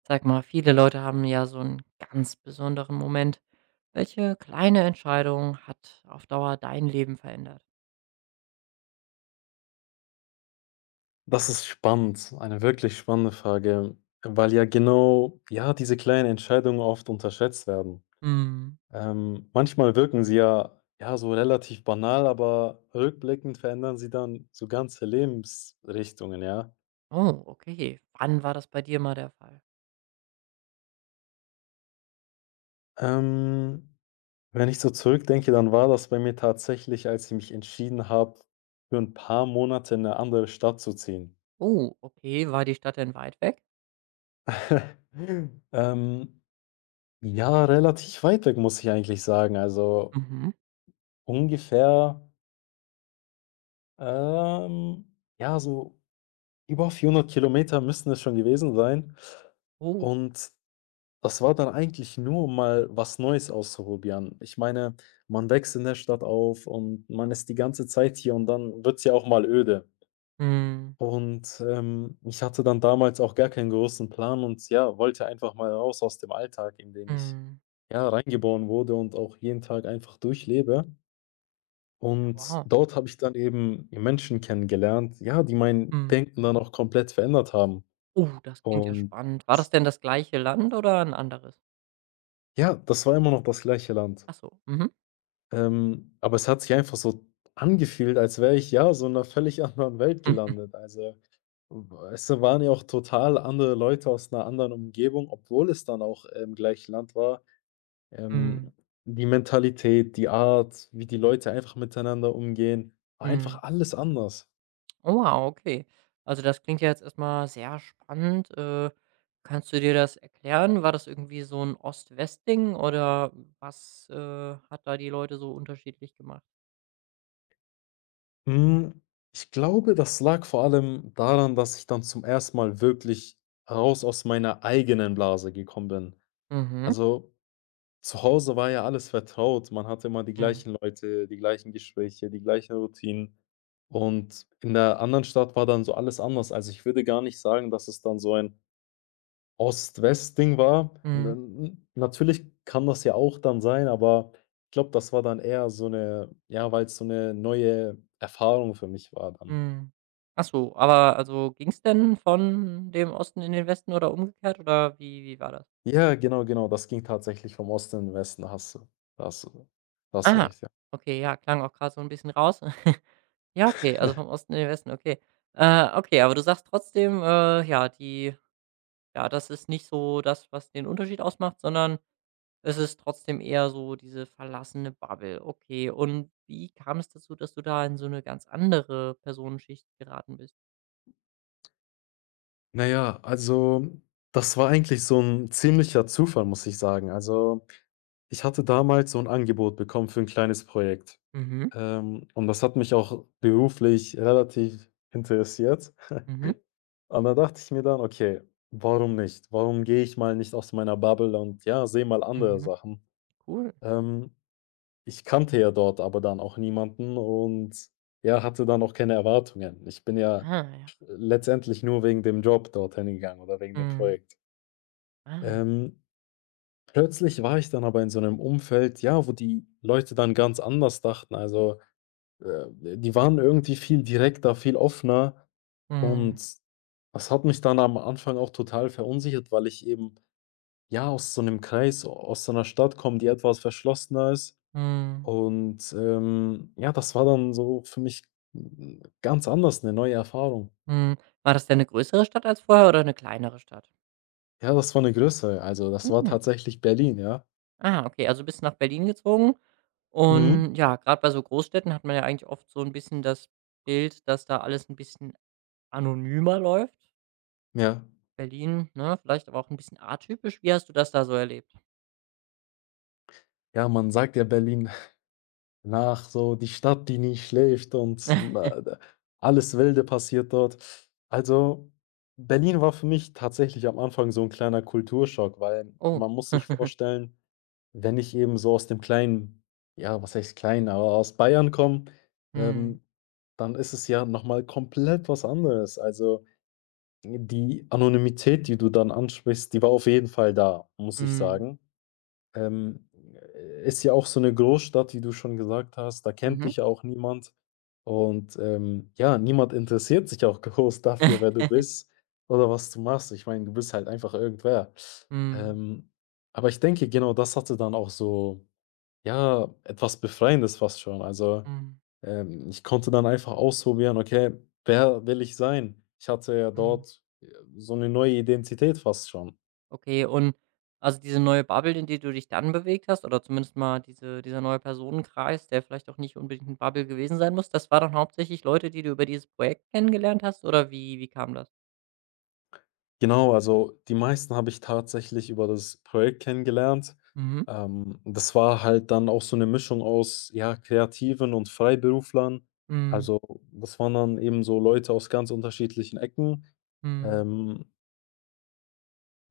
Sag mal, viele Leute haben ja so einen ganz besonderen Moment. Welche kleine Entscheidung hat auf Dauer dein Leben verändert? Das ist spannend, eine wirklich spannende Frage, weil diese kleinen Entscheidungen oft unterschätzt werden. Mhm. Manchmal wirken sie so relativ banal, aber rückblickend verändern sie dann so ganze Lebensrichtungen, ja. Oh, okay. Wann war das bei dir mal der Fall? Ähm, wenn ich so zurückdenke, dann war das bei mir tatsächlich, als ich mich entschieden habe, für ein paar Monate in eine andere Stadt zu ziehen. Oh, okay. War die Stadt denn weit weg? Ähm, ja, relativ weit weg, muss ich eigentlich sagen. Also Mhm. ungefähr. Ähm, ja, so über 400 Kilometer müssen es schon gewesen sein. Oh. Und das war dann eigentlich nur, um mal was Neues auszuprobieren. Ich meine, man wächst in der Stadt auf und man ist die ganze Zeit hier und dann wird's ja auch mal öde. Mhm. Und, ich hatte dann damals auch gar keinen großen Plan und ja, wollte einfach mal raus aus dem Alltag, in den ich, Mhm. ja, reingeboren wurde und auch jeden Tag einfach durchlebe. Ja, Und wow. dort habe ich dann eben Menschen kennengelernt, ja, die mein Mhm. Denken dann auch komplett verändert haben. Oh, das klingt ja Und spannend. War das denn das gleiche Land oder ein anderes? ja, das war immer noch das gleiche Land. Ach so. Mhm. Aber es hat sich einfach so angefühlt, als wäre ich ja so in einer völlig anderen Welt gelandet. Also, es waren ja auch total andere Leute aus einer anderen Umgebung, obwohl es dann auch im gleichen Land war. Ähm, Mhm. die Mentalität, die Art, wie die Leute einfach miteinander umgehen, war einfach Mhm. alles anders. Oh, wow, okay. Also das klingt ja jetzt erstmal sehr spannend. Kannst du dir das erklären? War das irgendwie so ein Ost-West-Ding oder was hat da die Leute so unterschiedlich gemacht? Hm, ich glaube, das lag vor allem daran, dass ich dann zum ersten Mal wirklich raus aus meiner eigenen Blase gekommen bin. Mhm, Also, zu Hause war ja alles vertraut. Man hatte immer die ja. gleichen Leute, die gleichen Gespräche, die gleichen Routinen. Und in der anderen Stadt war dann so alles anders. Also, ich würde gar nicht sagen, dass es dann so ein Ost-West-Ding war. Mhm, N Natürlich kann das ja auch dann sein, aber ich glaube, das war dann eher so eine, ja, weil es so eine neue Erfahrung für mich war dann. mhm. Ach so, aber also ging's denn von dem Osten in den Westen oder umgekehrt oder wie war das? Ja, genau. Das ging tatsächlich vom Osten in den Westen. Da hast du Da hast du Ah, recht, ja. okay, ja, klang auch gerade so ein bisschen raus. Ja, okay, also vom Osten in den Westen, okay. Okay, aber du sagst trotzdem, ja, die. Ja, das ist nicht so das, was den Unterschied ausmacht, sondern es ist trotzdem eher so diese verlassene Bubble. Okay, und wie kam es dazu, dass du da in so eine ganz andere Personenschicht geraten bist? Na ja, also, das war eigentlich so ein ziemlicher Zufall, muss ich sagen. Also, ich hatte damals so ein Angebot bekommen für ein kleines Projekt. Mhm, Und das hat mich auch beruflich relativ interessiert. mhm, Und da dachte ich mir dann: „Okay, warum nicht? Warum gehe ich mal nicht aus meiner Bubble und, ja, sehe mal andere mhm. Sachen?“ Cool. Ähm Ich kannte ja dort aber dann auch niemanden und, ja, hatte dann auch keine Erwartungen. Ich bin ja Ah, ja. Letztendlich nur wegen dem Job dorthin gegangen oder wegen dem Mhm. Projekt. Ah. Ähm, plötzlich war ich dann aber in so einem Umfeld, ja, wo die Leute dann ganz anders dachten. Also, äh, die waren irgendwie viel direkter, viel offener Mhm. und das hat mich dann am Anfang auch total verunsichert, weil ich eben, ja, aus so einem Kreis, aus so einer Stadt komme, die etwas verschlossener ist. Mhm. Und, ja, das war dann so für mich, ganz anders, eine neue Erfahrung. Mhm. War das denn eine größere Stadt als vorher oder eine kleinere Stadt? Ja, das war eine größere. Also, das war Mhm. tatsächlich Berlin, ja. Ah, okay, also bist du nach Berlin gezogen, Mhm. und ja, gerade bei so Großstädten hat man ja eigentlich oft so ein bisschen das Bild, dass da alles ein bisschen anonymer läuft. Ja. Berlin, ne, vielleicht aber auch ein bisschen atypisch. Wie hast du das da so erlebt? Ja, man sagt ja Berlin nach, so die Stadt, die nie schläft und, na da alles Wilde passiert dort. Also, Berlin war für mich tatsächlich am Anfang so ein kleiner Kulturschock, weil Oh. man muss sich vorstellen. Wenn ich eben so aus dem kleinen, ja, was heißt klein, aber aus Bayern komme, Mhm. ähm, dann ist es ja nochmal komplett was anderes. Also, die Anonymität, die du dann ansprichst, die war auf jeden Fall da, muss ich Mhm. sagen. Ähm, Ist ja auch so eine Großstadt, wie du schon gesagt hast, da kennt Mhm. dich ja auch niemand und, ja, niemand interessiert sich auch groß dafür, wer du bist oder was du machst. Ich meine, du bist halt einfach irgendwer. Mhm. Ähm, aber ich denke, genau das hatte dann auch so ja, etwas Befreiendes fast schon. Also, Mhm. Ich konnte dann einfach ausprobieren: „Okay, wer will ich sein?“ Ich hatte ja Mhm. dort, so eine neue Identität fast schon. Okay, und also diese neue Bubble, in die du dich dann bewegt hast, oder zumindest mal dieser neue Personenkreis, der vielleicht auch nicht unbedingt 'ne Bubble gewesen sein muss, das war dann hauptsächlich Leute, die du über dieses Projekt kennengelernt hast, oder wie kam das? Genau, also die meisten habe ich tatsächlich über das Projekt kennengelernt. Mhm. Das war halt dann auch so eine Mischung aus, ja, Kreativen und Freiberuflern. Mhm. Also, das waren dann eben so Leute aus ganz unterschiedlichen Ecken. Mhm. Ähm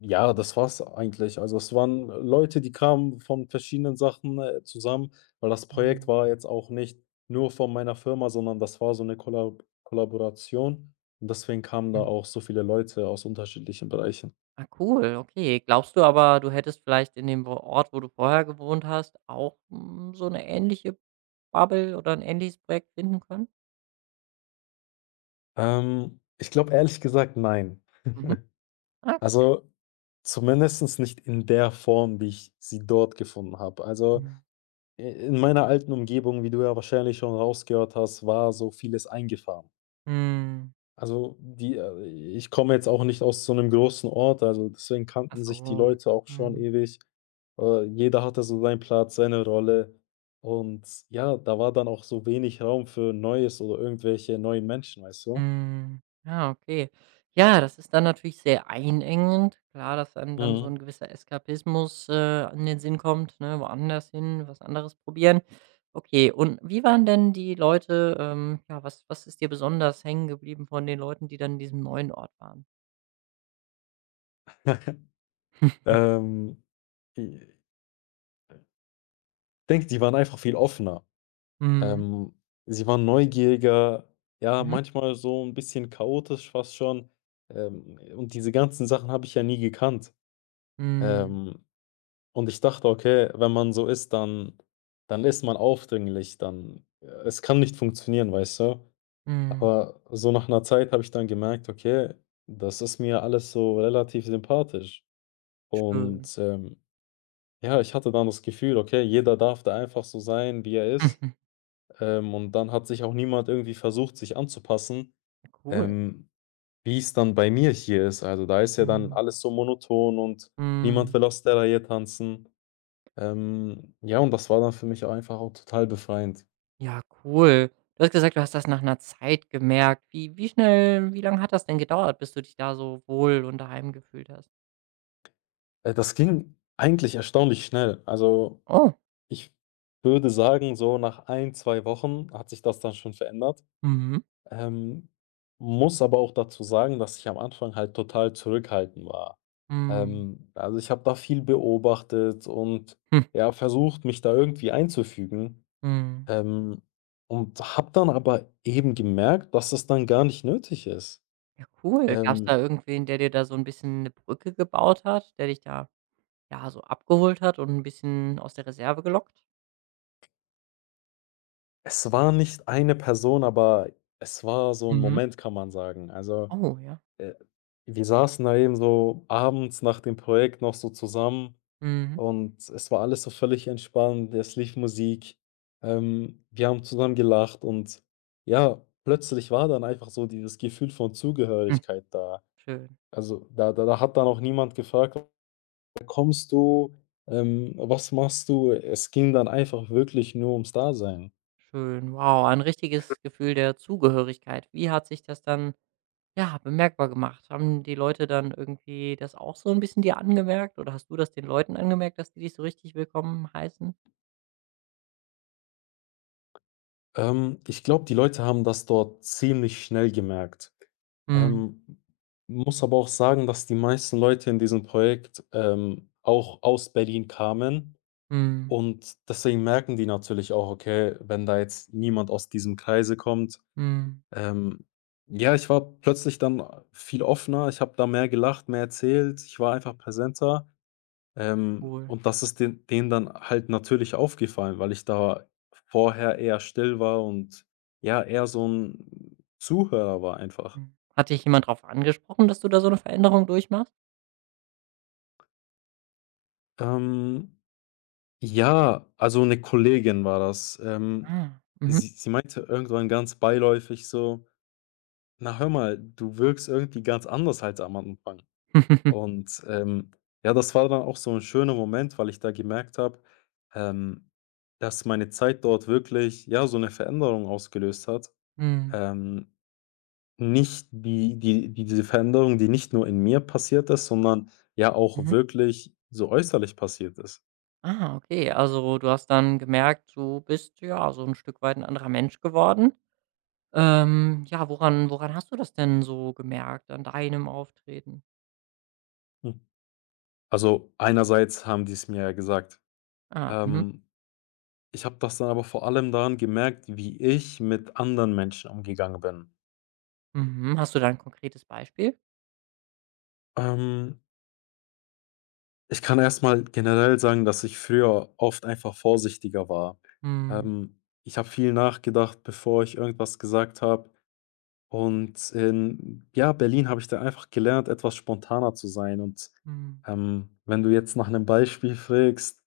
Ja, das war's eigentlich. Also, es waren Leute, die kamen von verschiedenen Sachen, zusammen, weil das Projekt Mhm. war jetzt auch nicht nur von meiner Firma, sondern das war so eine Kollaboration und deswegen kamen da Mhm. auch so viele Leute aus unterschiedlichen Bereichen. Ah, cool, okay. Glaubst du aber, du hättest vielleicht in dem wo Ort, wo du vorher gewohnt hast, auch, hm, so eine ähnliche Bubble oder ein ähnliches Projekt finden können? Ich glaube ehrlich gesagt, nein. Mhm. Ah. Also, zumindest nicht in der Form, wie ich sie dort gefunden habe. Also, Mhm. i in meiner alten Umgebung, wie du ja wahrscheinlich schon rausgehört hast, war so vieles eingefahren. Mhm. Also, die ich komme jetzt auch nicht aus so einem großen Ort, also deswegen Ach kannten sich die so. Leute auch schon Mhm. ewig. Jeder hatte so seinen Platz, seine Rolle und ja, da war dann auch so wenig Raum für Neues oder irgendwelche neuen Menschen, weißt du? Mhm. Ja, okay. Ja, das ist dann natürlich sehr einengend. Klar, dass einem dann so Mhm. ein gewisser Eskapismus, in den Sinn kommt, ne, woanders hin, was anderes probieren. Okay, und wie waren denn die Leute, ja, was ist dir besonders hängen geblieben von den Leuten, die dann in diesem neuen Ort waren? Ähm, i Denke, die waren einfach viel offener. Mhm. Ähm, sie waren neugieriger, ja, Mhm. manchmal so ein bisschen chaotisch fast schon, und diese ganzen Sachen habe ich ja nie gekannt. Mhm. Ähm Und ich dachte: „Okay, wenn man so ist, dann ist man aufdringlich, dann es kann nicht funktionieren“, weißt du? Mhm. Aber so nach einer Zeit habe ich dann gemerkt: „Okay, das ist mir alles so relativ sympathisch.“ Schön. Und, ja, ich hatte dann das Gefühl: „Okay, jeder darf da einfach so sein, wie er ist.“ und dann hat sich auch niemand irgendwie versucht, sich anzupassen, Cool. ähm, wie es dann bei mir hier ist. Also, da ist ja dann Mhm. alles so monoton und niemand Mhm. will aus der Reihe tanzen. Ja, und das war dann für mich einfach auch total befreiend. Ja, cool. Du hast gesagt, du hast das nach einer Zeit gemerkt. Wie lange hat das denn gedauert, bis du dich da so wohl und daheim gefühlt hast? Das ging eigentlich erstaunlich schnell. Also, Oh, ich würde sagen, so nach ein 2 Wochen hat sich das dann schon verändert. mhm. Ähm, muss aber auch dazu sagen, dass ich am Anfang halt total zurückhaltend war. Mhm. Also, ich habe da viel beobachtet und, Hm, ja, versucht, mich da irgendwie einzufügen, mhm. ähm, und habe dann aber eben gemerkt, dass es dann gar nicht nötig ist. Ja, cool. Gab es da Ähm, irgendwen, der dir da so ein bisschen eine Brücke gebaut hat, der dich da, ja, so abgeholt hat und ein bisschen aus der Reserve gelockt? Es war nicht eine Person, aber es war so 'n Mhm. Moment, kann man sagen. Also, Oh, ja. äh, wir saßen da eben so abends nach dem Projekt noch so zusammen Mhm. und es war alles so völlig entspannt. Es lief Musik, wir haben zusammen gelacht und ja, plötzlich war dann einfach so dieses Gefühl von Hm, Zugehörigkeit da. schön, Also, da hat dann auch niemand gefragt: „Woher kommst du? Was machst du?“ Es ging dann einfach wirklich nur ums Dasein. schön. Wow, ein richtiges Gefühl der Zugehörigkeit. Wie hat sich das dann, ja, bemerkbar gemacht? Haben die Leute dann irgendwie das auch so ein bisschen dir angemerkt, oder hast du das den Leuten angemerkt, dass die dich so richtig willkommen heißen? Ich glaube, die Leute haben das dort ziemlich schnell gemerkt. Mhm, Ähm, muss aber auch sagen, dass die meisten Leute in diesem Projekt, auch aus Berlin kamen mhm, und deswegen merken die natürlich auch: „Okay, wenn da jetzt niemand aus diesem Kreise kommt“. mhm. ähm, ja, ich war plötzlich dann viel offener. Ich habe da mehr gelacht, mehr erzählt. Ich war einfach präsenter. Cool. Und das ist den denen dann halt natürlich aufgefallen, weil ich da vorher eher still war und ja, eher so ein Zuhörer war einfach. Mhm. Hat dich jemand darauf angesprochen, dass du da so eine Veränderung durchmachst? Ähm, ja, also eine Kollegin war das. Ähm, Ah, mhm. sie sie meinte irgendwann ganz beiläufig so: „Na, hör mal, du wirkst irgendwie ganz anders als am Anfang.“ Und, ja, das war dann auch so ein schöner Moment, weil ich da gemerkt habe, ähm, dass meine Zeit dort wirklich, ja, so eine Veränderung ausgelöst hat. Mhm, Ähm, nicht diese Veränderung, die nicht nur in mir passiert ist, sondern ja auch mhm. wirklich so äußerlich passiert ist. Ah, okay. Also, du hast dann gemerkt, du bist, ja, so ein Stück weit ein anderer Mensch geworden. Ja, woran hast du das denn so gemerkt an deinem Auftreten? Hm. Also, einerseits haben die's mir ja gesagt. Ah, mhm, Ähm, ich habe das dann aber vor allem daran gemerkt, wie ich mit anderen Menschen umgegangen bin. mhm. Hast du da ein konkretes Beispiel? Ähm, ich kann erstmal generell sagen, dass ich früher oft einfach vorsichtiger war. Mhm, Ich habe viel nachgedacht, bevor ich irgendwas gesagt habe. Und in, ja, Berlin habe ich da einfach gelernt, etwas spontaner zu sein. Und mhm. Wenn du jetzt nach einem Beispiel fragst,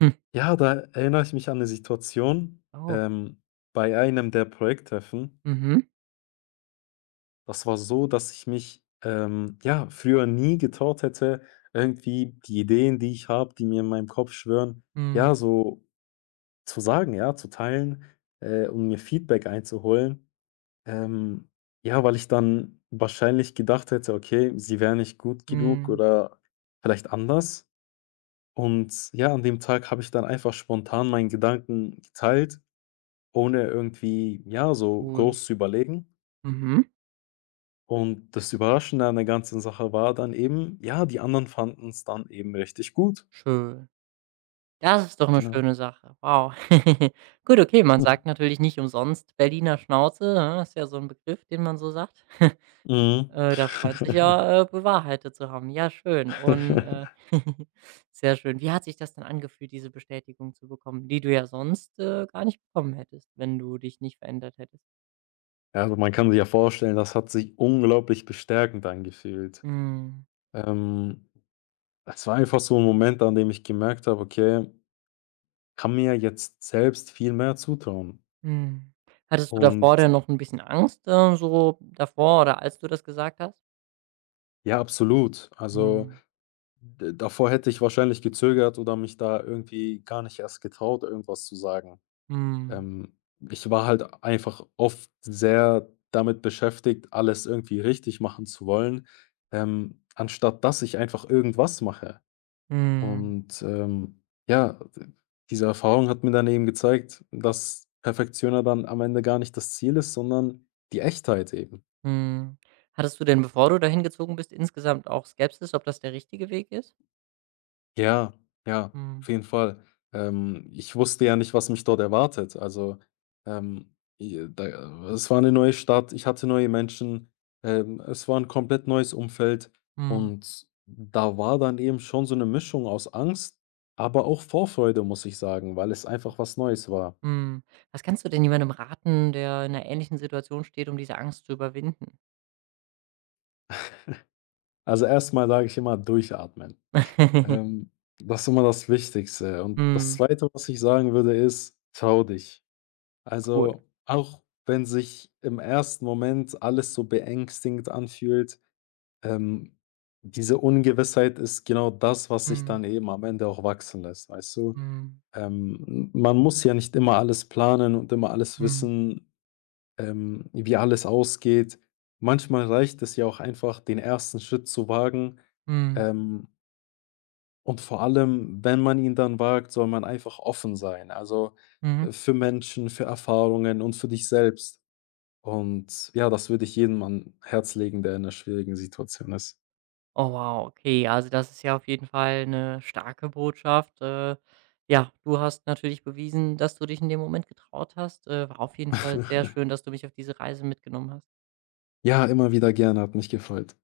Hm. ja, da erinnere ich mich an eine Situation, Oh. Bei einem der Projekttreffen. Mhm. Das war so, dass ich mich ja früher nie getraut hätte, irgendwie die Ideen, die ich habe, die mir in meinem Kopf schwirren, Mhm. ja, so zu sagen, ja, zu teilen, und mir Feedback einzuholen. Ähm, ja, weil ich dann wahrscheinlich gedacht hätte: „Okay, sie wäre nicht gut genug Mhm. oder vielleicht anders.“ Und ja, an dem Tag habe ich dann einfach spontan meinen Gedanken geteilt, ohne irgendwie, ja, so Cool. groß zu überlegen. Mhm. Und das Überraschende an der ganzen Sache war dann eben, ja, die anderen fanden es dann eben richtig gut. Schön. Das ist doch 'ne Genau. schöne Sache. Wow. Gut, okay, man Hm. sagt natürlich nicht umsonst Berliner Schnauze, ne? Ist ja so 'n Begriff, den man so sagt. Mhm. Das scheint sich ja, bewahrheitet zu haben. Ja, schön und, sehr schön. Wie hat sich das denn angefühlt, diese Bestätigung zu bekommen, die du ja sonst, gar nicht bekommen hättest, wenn du dich nicht verändert hättest? Ja, also, man kann sich ja vorstellen, das hat sich unglaublich bestärkend angefühlt. Mhm. Ähm Es war einfach so ein Moment, an dem ich gemerkt habe: „Okay, kann mir jetzt selbst viel mehr zutrauen.“ Mhm. Hattest du davor Und denn noch 'n bisschen Angst, so davor oder als du das gesagt hast? ja, absolut. Also, Mhm. d davor hätte ich wahrscheinlich gezögert oder mich da irgendwie gar nicht erst getraut, irgendwas zu sagen. Mhm. Ähm, ich war halt einfach oft sehr damit beschäftigt, alles irgendwie richtig machen zu wollen, anstatt dass ich einfach irgendwas mache. Mhm. Und, ja, diese Erfahrung hat mir dann eben gezeigt, dass Perfektioner dann am Ende gar nicht das Ziel ist, sondern die Echtheit eben. Mhm. Hattest du denn, bevor du dahin gezogen bist, insgesamt auch Skepsis, ob das der richtige Weg ist? Ja, ja, auf Mhm. jeden Fall. Ich wusste ja nicht, was mich dort erwartet. Also, ähm, i da es war eine neue Stadt, ich hatte neue Menschen, es war ein komplett neues Umfeld Mhm. und da war dann eben schon so eine Mischung aus Angst, aber auch Vorfreude, muss ich sagen, weil es einfach was Neues war. Mhm. Was kannst du denn jemandem raten, der in 'ner ähnlichen Situation steht, um diese Angst zu überwinden? Also, erstmal sage ich immer durchatmen. Ähm, das ist immer das Wichtigste. Und das Mhm. Zweite, was ich sagen würde, ist: „Trau dich.“ Cool. Also, auch wenn sich im ersten Moment alles so beängstigend anfühlt, ähm, diese Ungewissheit ist genau das, was sich Mhm. dann eben am Ende auch wachsen lässt, weißt du? Mhm. Man muss ja nicht immer alles planen und immer alles Mhm. wissen, wie alles ausgeht. Manchmal reicht es ja auch einfach, den ersten Schritt zu wagen, Mhm. ähm, und vor allem, wenn man ihn dann wagt, soll man einfach offen sein. Also, Mhm. Für Menschen, für Erfahrungen und für dich selbst. Und ja, das würde ich jedem an Herz legen, der in einer schwierigen Situation ist. Oh wow, okay, also das ist ja auf jeden Fall eine starke Botschaft. Ja, du hast natürlich bewiesen, dass du dich in dem Moment getraut hast. War auf jeden Fall sehr schön, dass du mich auf diese Reise mitgenommen hast. Ja, immer wieder gerne, hat mich gefreut.